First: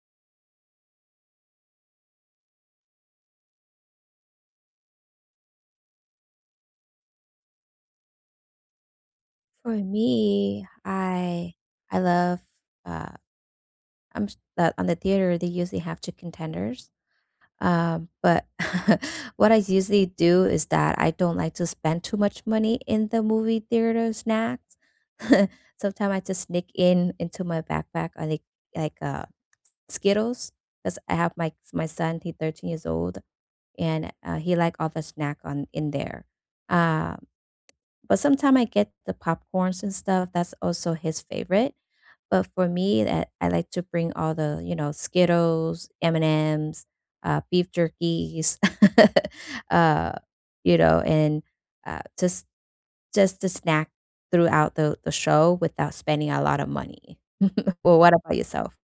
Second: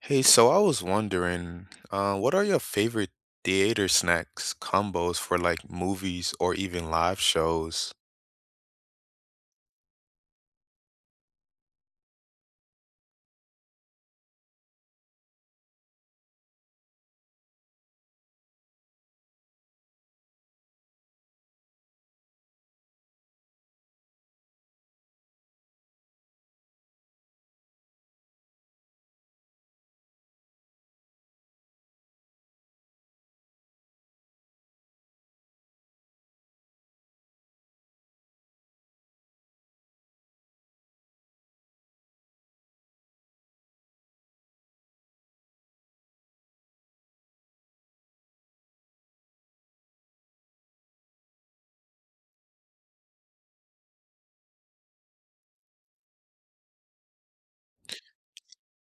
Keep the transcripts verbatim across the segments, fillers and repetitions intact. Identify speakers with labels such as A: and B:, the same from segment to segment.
A: Hey, so I was wondering, uh, what are your favorite theater snacks combos for like movies or even live shows?
B: For me, I I love uh I'm s- that on the theater they usually have chicken tenders. Um, but what I usually do is that I don't like to spend too much money in the movie theater snacks. Sometimes I just sneak in into my backpack I like like uh Skittles because I have my my son, he's thirteen years old and uh, he like all the snack on in there. Um but sometimes I get the popcorns and stuff. That's also his favorite. But for me, that I like to bring all the, you know, Skittles, M&Ms, uh, beef jerkies, uh, you know, and uh, just just to snack throughout the the show without spending a lot of money. Well, what about yourself?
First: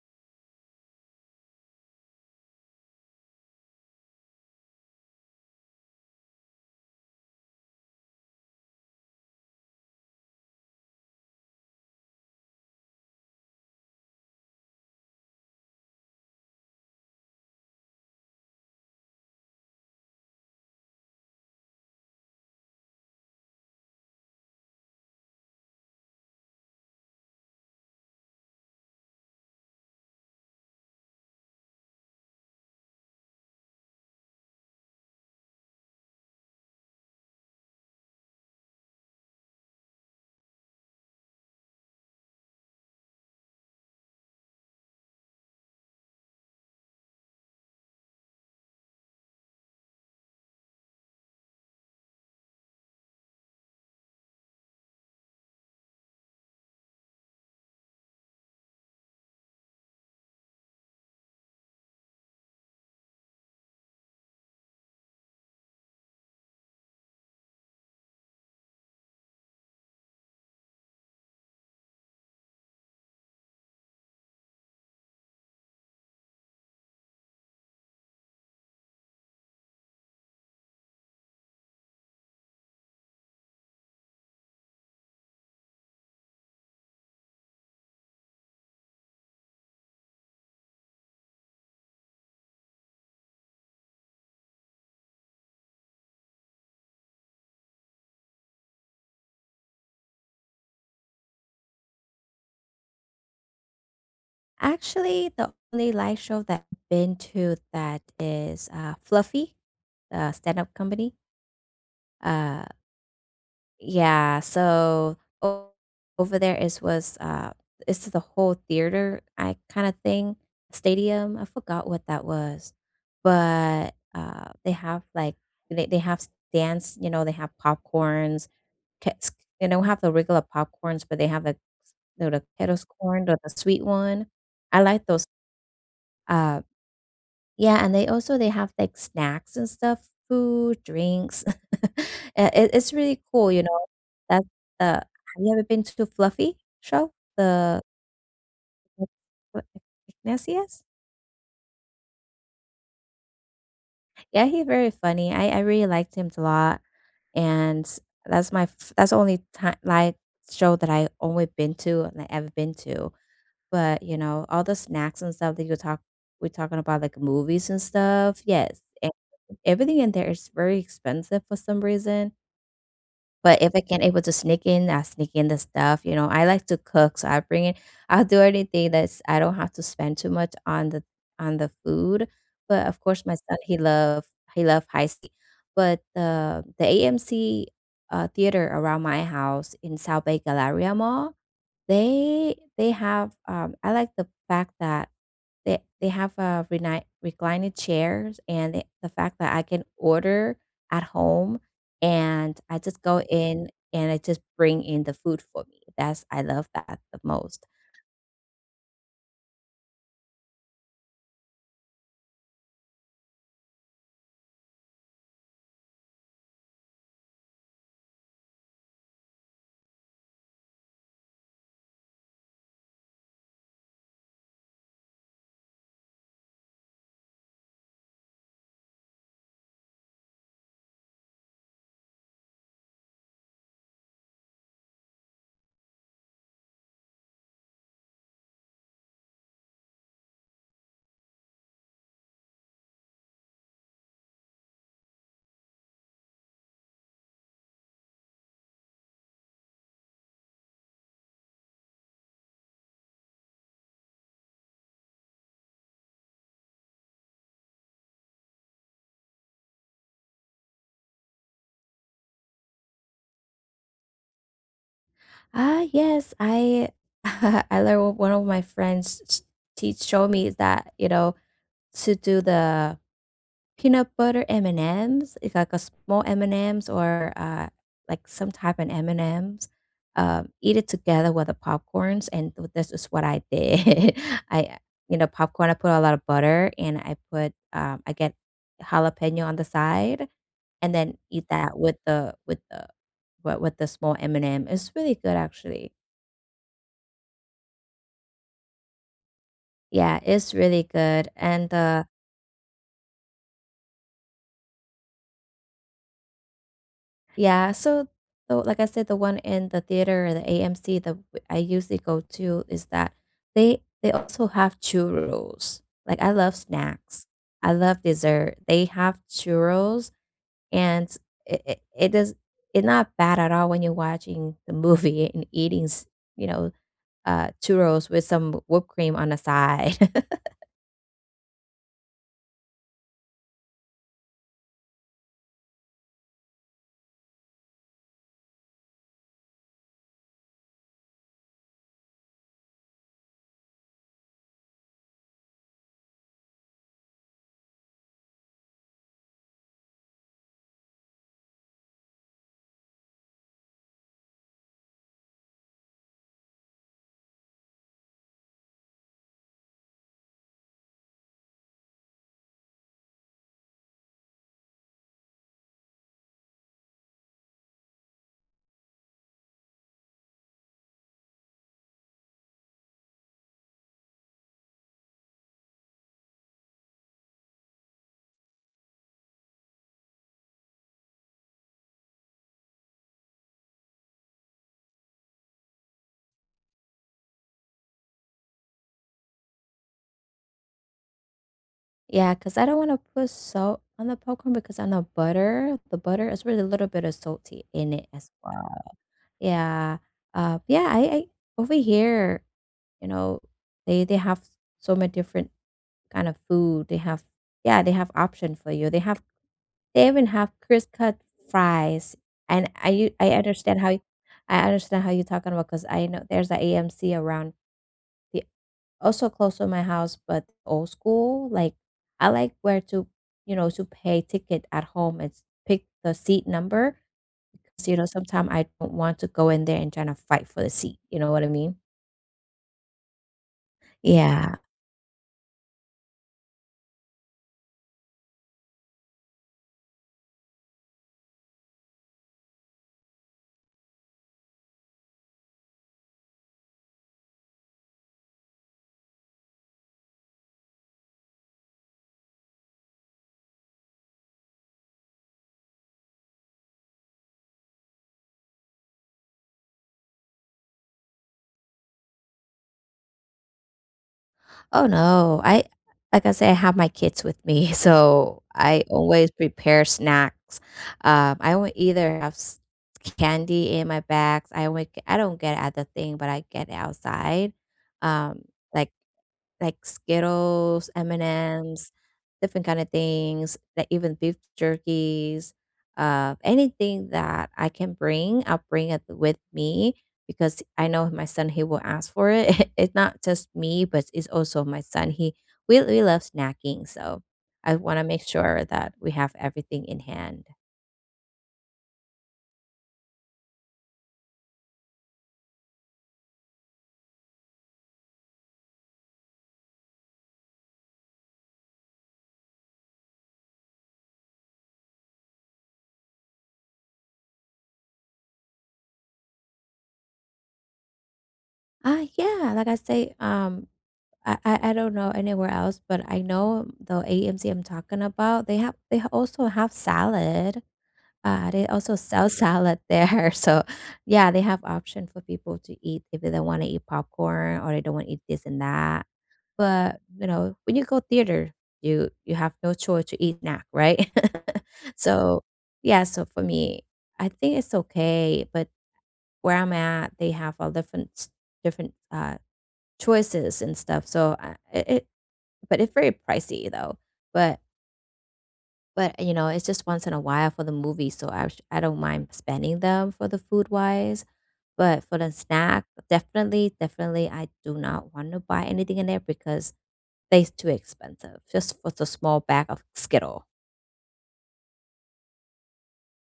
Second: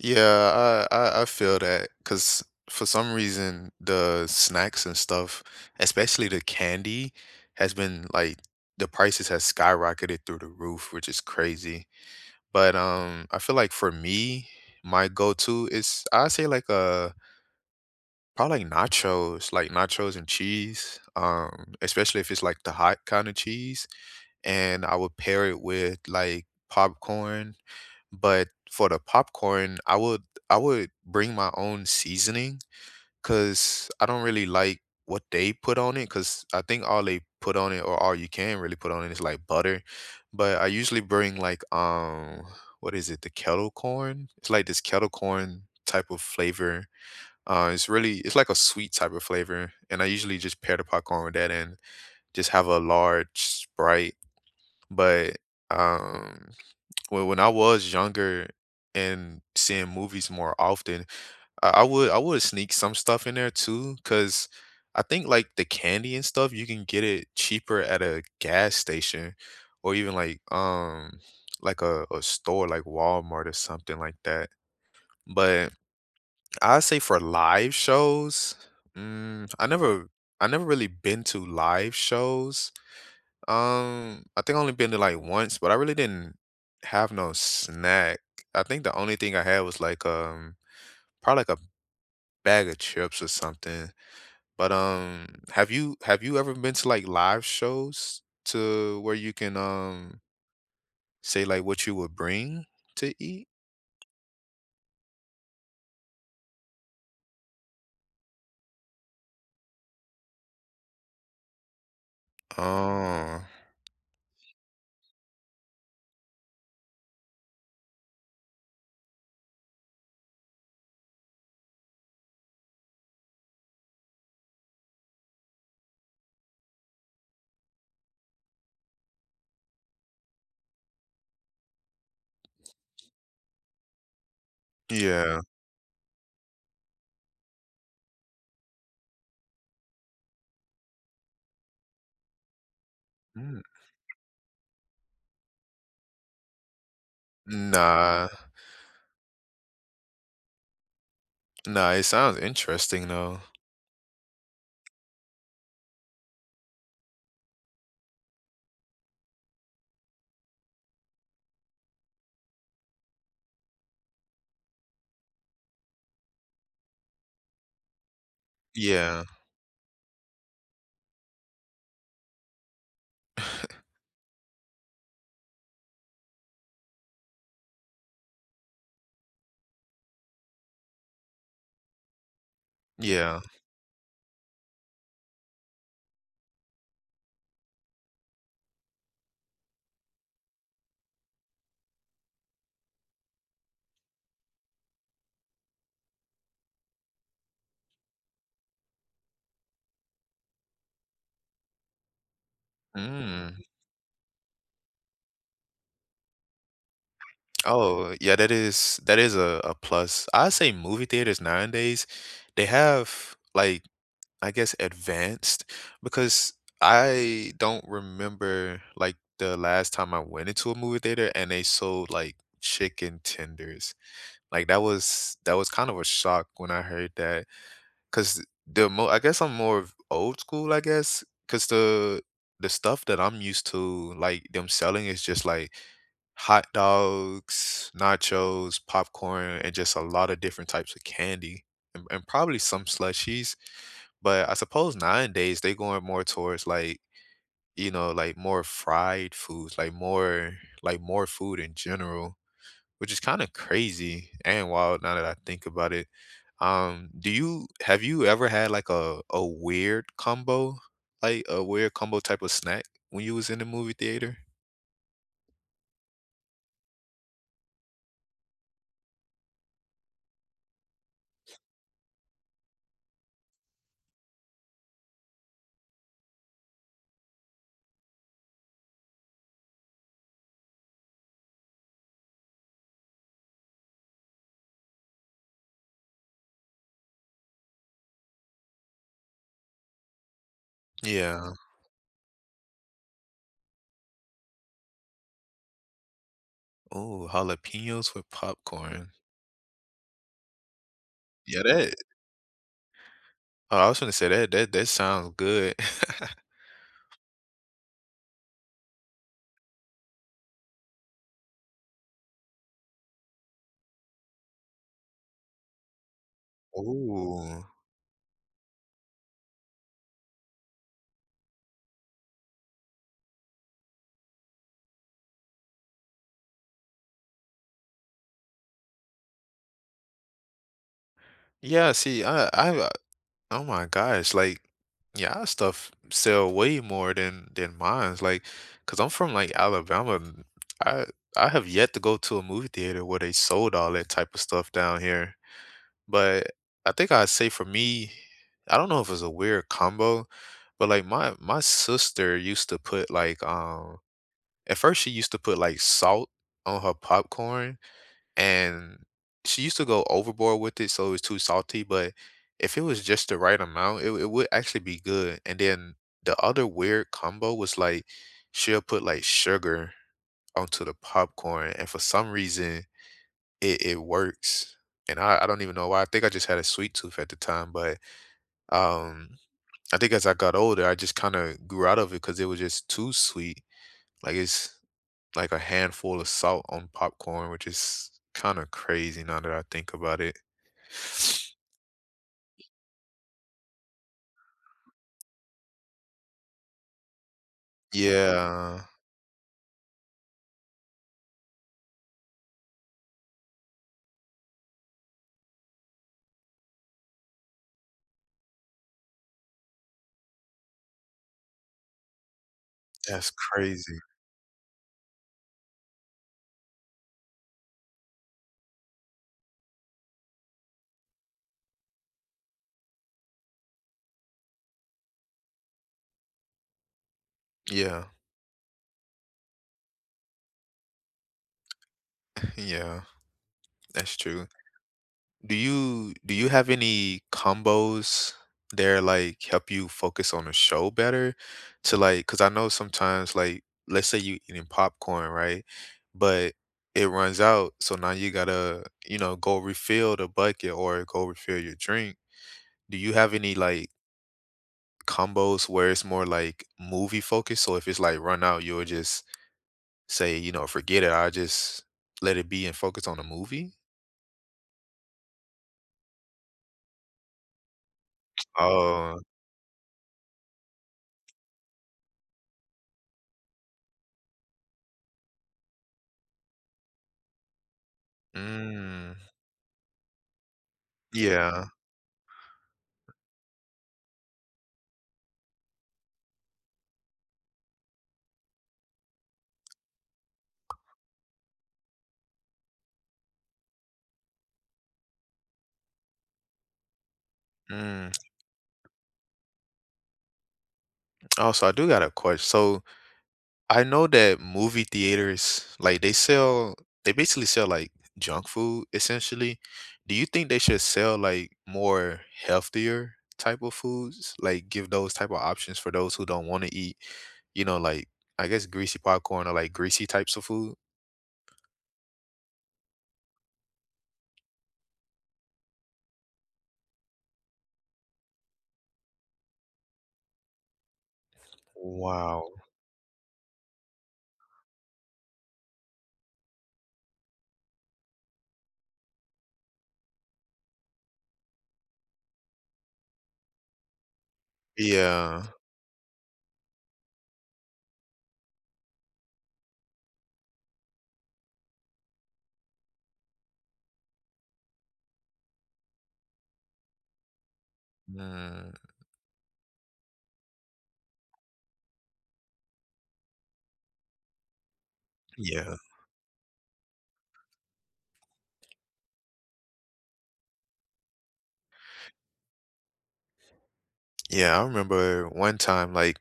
A: Yeah, I, I, I feel that because for some reason the snacks and stuff, especially the candy, has been like the prices has skyrocketed through the roof, which is crazy. But um, I feel like for me, my go-to is I say like a Probably like nachos, like nachos and cheese, um, especially if it's like the hot kind of cheese, and I would pair it with like popcorn. But for the popcorn, I would I would bring my own seasoning because I don't really like what they put on it because I think all they put on it or all you can really put on it is like butter. But I usually bring like um what is it, the kettle corn? It's like this kettle corn type of flavor uh, it's really it's like a sweet type of flavor, and I usually just pair the popcorn with that and just have a large Sprite. But um, when when I was younger and seeing movies more often, I, I would I would sneak some stuff in there too, because I think like the candy and stuff you can get it cheaper at a gas station or even like um like a, a store like Walmart or something like that. But I say for live shows, mm, I never I never really been to live shows. Um, I think I only been to like once, but I really didn't have no snack. I think the only thing I had was like um probably like a bag of chips or something. But um have you have you ever been to like live shows to where you can um say like what you would bring to eat?
B: Actually, the only live show that I've been to that is uh, Fluffy, the stand-up company. Uh,
A: Oh,
B: Yeah, so o over there it was, uh it's the whole theater I kinda thing, stadium, I forgot what that was, but, uh, they have, like they they have dance. You know, they have popcorns, kets they don't have the regular popcorns, but they have the the the Kettle corn, or the sweet one. I like those,
A: yeah.
B: uh yeah, and they also they have like snacks and stuff, food, drinks. Uh, it, it's really cool,
A: Mm.
B: you know. That uh, Have you ever been to Fluffy show? The
A: Nah,
B: what- Ignatius?
A: nah, it sounds interesting though.
B: Yeah, he's very funny. I I really liked him a lot, and that's my f- that's the only time like show that I only been to and I ever been to. But you know, all the snacks and stuff that you talk we're talking about like movies and stuff. Yes, and
A: Yeah,
B: everything in there is very expensive for some reason. But if I can able to sneak in, I sneak in the stuff, you know. I like to cook, so I bring it. I'll do anything that's I don't have to spend too much on the on the food. But of course my
A: yeah.
B: son, he love he love high sea. But the the A M C uh, theater around my house in South Bay Galleria Mall, they they have um I like the fact that they they have a reni reclining chairs, and the the fact that I can order at home, and I just go
A: Mm.
B: in, and I just bring in the food for me. That's I love that the most.
A: Oh, yeah, that is that is a, a plus. I say movie theaters nowadays, they have like I guess advanced because I don't remember like the last time I went into a movie theater and they sold like chicken tenders. Like that was that was kind of a shock when I heard that because the mo I guess I'm more of old school, I guess, because the the stuff that I'm used to, like them selling is just like hot dogs, nachos, popcorn, and just a lot of different types of candy and, and probably some slushies. But I suppose nowadays they going more towards like, you know, like more fried foods, like more like more food in general, which is kind of crazy and wild now that I think about it. Um, do you have you ever had like a a weird combo, like a weird combo type of snack when you was in the movie theater?
B: Ah, yes, I I learned what one of my friends s- teach showed me is that, you know, to do the Peanut butter M&Ms, it's like a small M&Ms or, uh, like some type of M&Ms, um, eat it together with the popcorns, and th this is what I did. I You know, popcorn, I put a lot of butter, and I put, um I get jalapeno on the side, and then eat
A: Yeah.
B: that with the with the with with the small M and M. It's really good, actually.
A: Oh, jalapenos with popcorn.
B: Yeah, it's really good,
A: Yeah,
B: and,
A: that
B: uh
A: oh, I was gonna say that that that sounds good.
B: Yeah, so so like I said, the one in the theater or the A M C that w- I usually go to is that they they also have churros. Like I love snacks.
A: Ooh.
B: I love dessert. They have churros and it, it, it does it's not bad at all when you're watching the movie and eating, s- you know, uh churros with some whipped cream on the side.
A: Yeah, see, I I oh my gosh, like yeah all stuff sell way more than than mine's, like, because 'cause I'm from like Alabama. And I I have yet to go to a movie theater where they sold all that type of stuff down here. But I think I'd say for me, I don't know if it's a weird combo, but like my my sister used to put like um at first, she used to put, like, salt on her popcorn, and she used to go overboard with it, so it was too salty, but if it was just the right amount, it it would actually be good, and then the other weird combo was, like, she'll put, like, sugar onto the popcorn, and for some reason, it it works, and I I don't even know why. I think I just had a sweet tooth at the time, but, um, I think as I got older, I just kinda grew out of it because it was just too sweet, like, it's like a handful of salt on popcorn, which is kind of crazy now that I think about it.
B: Yeah, because I don't want to put salt on the popcorn because I know butter, the butter is really a little bit of salty in it as
A: Yeah,
B: well. Yeah. Uh, yeah, I, I Over here, you know, they they have so many different kind of food. They have yeah, they have option for you. They have they even have crisp cut fries. And I u- I
A: that's
B: understand how
A: crazy.
B: you- I understand how you're talking about because I know there's an a AMC around the also close to my house, but old school. Like I like where to you know to pay ticket at home and s- pick the seat number. You know,
A: Yeah,
B: sometimes I don't want to go in there and trying to fight for the seat, you know what I mean?
A: yeah, that's true.
B: Yeah.
A: Do you do you have any combos there like help you focus on the show better? To like, because I know sometimes like let's say you eating popcorn, right? But it runs out, so now you gotta you know go refill the bucket or go refill your drink. Do you have any like combos where it's more like movie focused? So if it's like run out, you'll just say, you know, forget it. I just let it be and focus on the movie.
B: Oh, no, I like I said, I have my kids with me, so I
A: Oh,
B: always prepare snacks. Um, I will either have s candy in my bags, I would I don't get at the thing, but I get it outside, um, like
A: mm,
B: like Skittles,
A: yeah.
B: M&Ms, different kind of things, like even beef jerkies, uh, anything that I can bring, I'll bring it with me because I know my son he will ask for it. It's not just me, but it's also my son. He we we love snacking, so I want to
A: Mm.
B: make sure that we have everything in hand.
A: Oh, so I do got a question. So I know that movie theaters, like they sell, they basically sell like junk food essentially. Do you think they should sell like more healthier type of foods? Like give those type of options for those who don't want to eat, you know, like I guess greasy popcorn or like greasy types of food?
B: Uh yeah, like I say, um, I, I I don't know anywhere else, but I know the A M C I'm talking about. They have they ha- also have salad. Uh, they also sell
A: Wow.
B: salad there. So yeah, they have option for people to eat if they don't want to eat popcorn or they don't want to eat this and that. But you know, when you go theater, you you have no choice to eat snack, right? So
A: Yeah.
B: yeah, so for me, I think it's okay. But where I'm at, they have all different s- different uh choices and stuff. So I, it, it- but it's very pricey though. But
A: Mm,
B: but, you know, it's just once in a while for the movie, so I sh I don't mind spending them for the food-wise, but for the
A: yeah.
B: snack, definitely, definitely, I do not want to buy anything in there because they're too expensive just for the small bag of Skittle.
A: Yeah. I remember one time, like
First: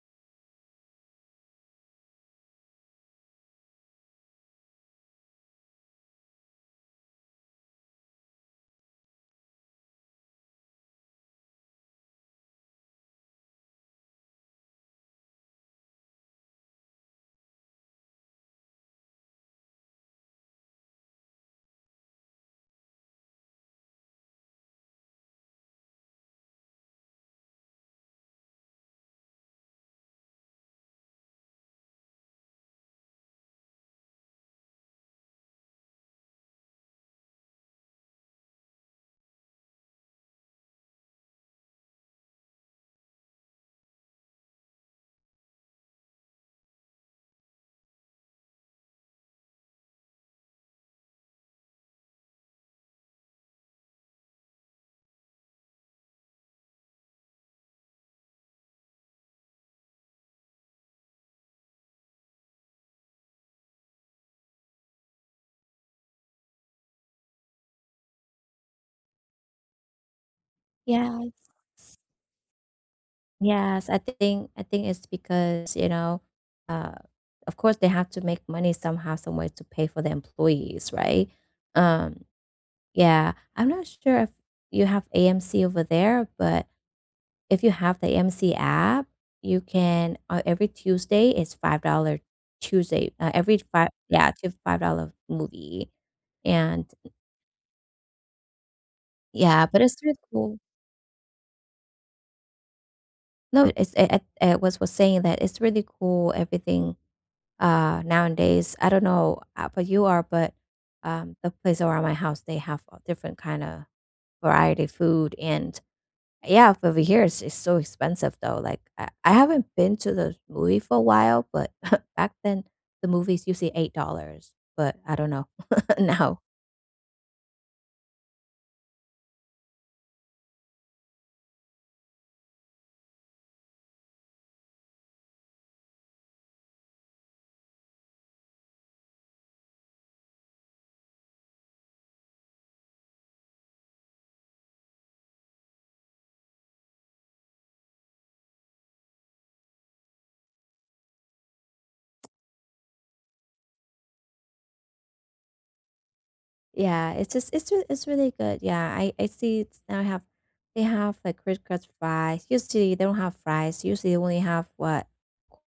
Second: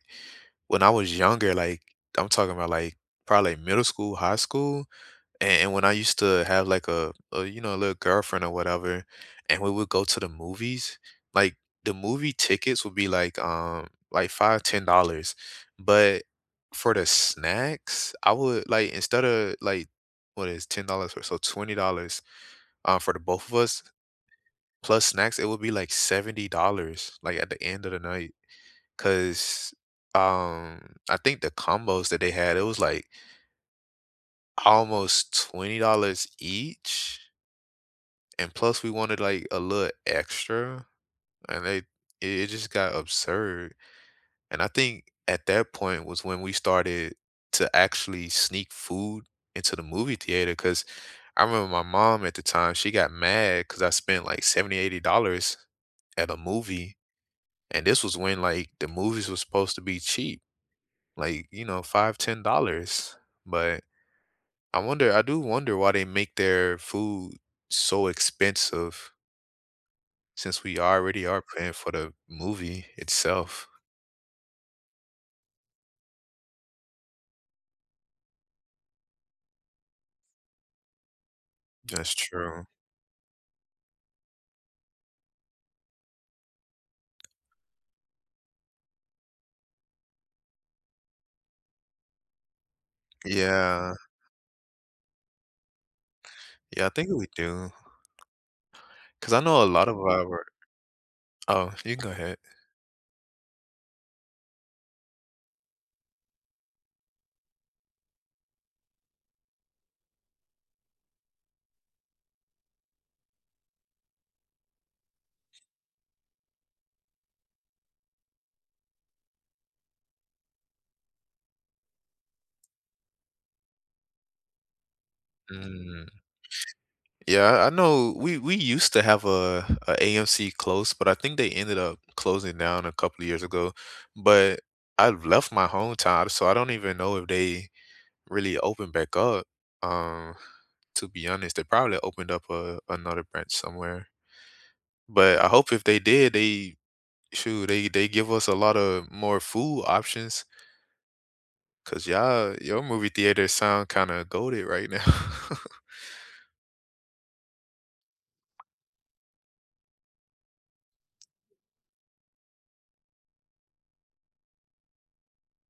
A: when I was younger, like I'm talking about like probably middle school, high school. And, and when I used to have like a, a you know a little girlfriend or whatever, and we would go to the movies, like the movie tickets would be like um like five ten dollars, but for the snacks I would like, instead of like what is ten dollars for so twenty dollars um for the both of us plus snacks, it would be like seventy dollars like at the end of the night, because um I think the combos that they had it was like almost twenty dollars each, and plus we wanted like a little extra, and they it, it just got absurd. And I think at that point was when we started to actually sneak food into the movie theater, because I remember my mom at the time, she got mad because I spent like seventy, eighty dollars at a movie, and this was when like the movies were supposed to be cheap, like you know five ten dollars. But i wonder i do wonder why they make their food so expensive, since we already
B: Yes.
A: are paying for the movie itself.
B: Yes, I think I think it's because, you know, uh, of course they have to make money somehow, some way to pay for the employees, right?
A: That's
B: Um,
A: true.
B: yeah, I'm not sure if you have A M C over there, but if you have the A M C app, you can uh, every Tuesday is five dollar Tuesday. Uh, every five,
A: Yeah.
B: yeah, to Five dollar movie,
A: Yeah,
B: and
A: I think we do. 'Cause I know
B: yeah,
A: a
B: but
A: lot
B: it's
A: of
B: really
A: our...
B: cool.
A: Oh, you can go ahead.
B: No, it's I, I I was was saying that it's really cool. Everything uh, nowadays. I don't know uh, but you are, but um, The place around my house they have a different kind of variety food. And yeah, f- over here it's, it's so expensive though. Like I, I haven't been to the movie for a while, but back then the movies used usually eight dollars. But I don't know
A: Mm.
B: now.
A: Yeah, I know we we used to have a AMC close, but I think they ended up closing down a couple of years ago. But I left my hometown, so I don't even know if they really opened back up. Um, to be honest, they probably opened up a another branch somewhere. But I hope if they did, they shoot, they they give us a lot of more food options, because y'all your movie theater sound kind of goaded right now.
B: Yeah, it's just it's re it's really good. Yeah, I I see it's now have they have like criss-cross fries. Usually they don't have fries. Usually they only have what?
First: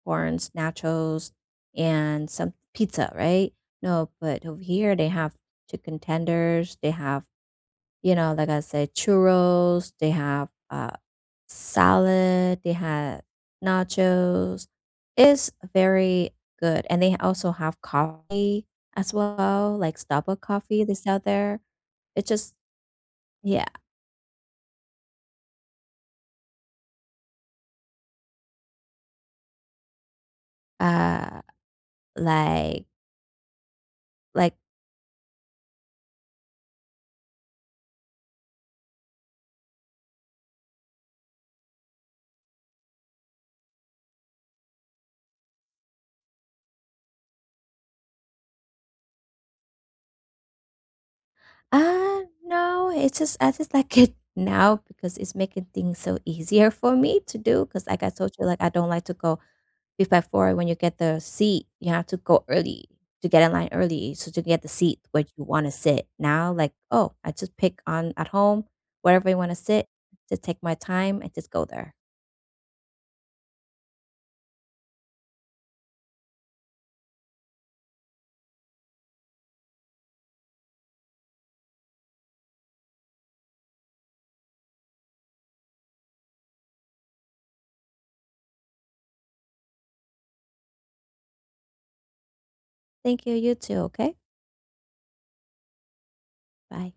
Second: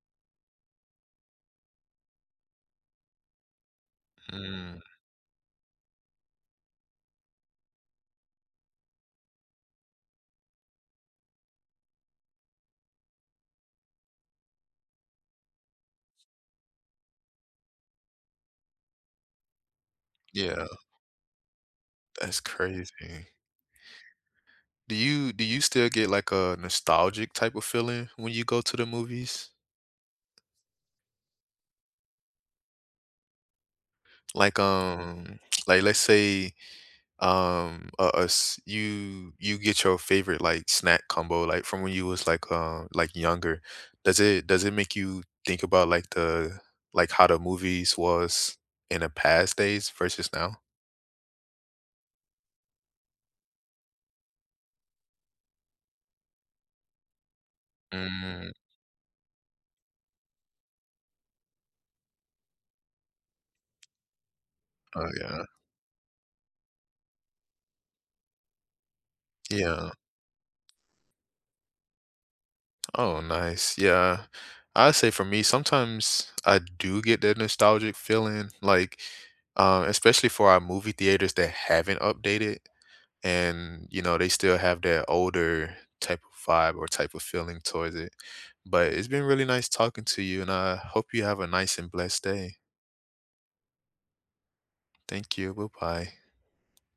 B: Corns, nachos, and some pizza, right? No, but over
A: Mm,
B: here they have chicken tenders. They have, you know, like I said, churros. They have uh salad, they had nachos. It's very good, and they also have coffee as well, like Starbucks
A: yeah,
B: coffee they sell there. It's
A: that's
B: just
A: crazy.
B: yeah,
A: Do you do you still get like a nostalgic type of feeling when you go to the movies?
B: uh, like like,
A: Like um, like let's say um uh, us you you get your favorite like snack combo like from when you was like um like younger, does it does it make you think about like the like how the movies was in the past days versus now?
B: uh, No, it's just I just like it now because it's making things so easier for me to do, 'cause like I told you,
A: Mm,
B: like, I don't like to go three five four, when you get the seat, you have to go early to get in line early, so to get the seat
A: oh,
B: where you
A: yeah,
B: wanna sit. Now, like, "Oh, I just pick on at home, wherever I wanna sit,
A: yeah.
B: just take my time and just go there."
A: Oh, nice. Yeah, I say for me sometimes I do get that nostalgic feeling, like um especially for our movie theaters that haven't updated, and you know they still have that older type of vibe or type of feeling towards it. But it's been really nice talking to you, and I hope you have a nice and blessed day.
B: Thank you, you too, okay?
A: Thank you, bye bye.
B: Bye.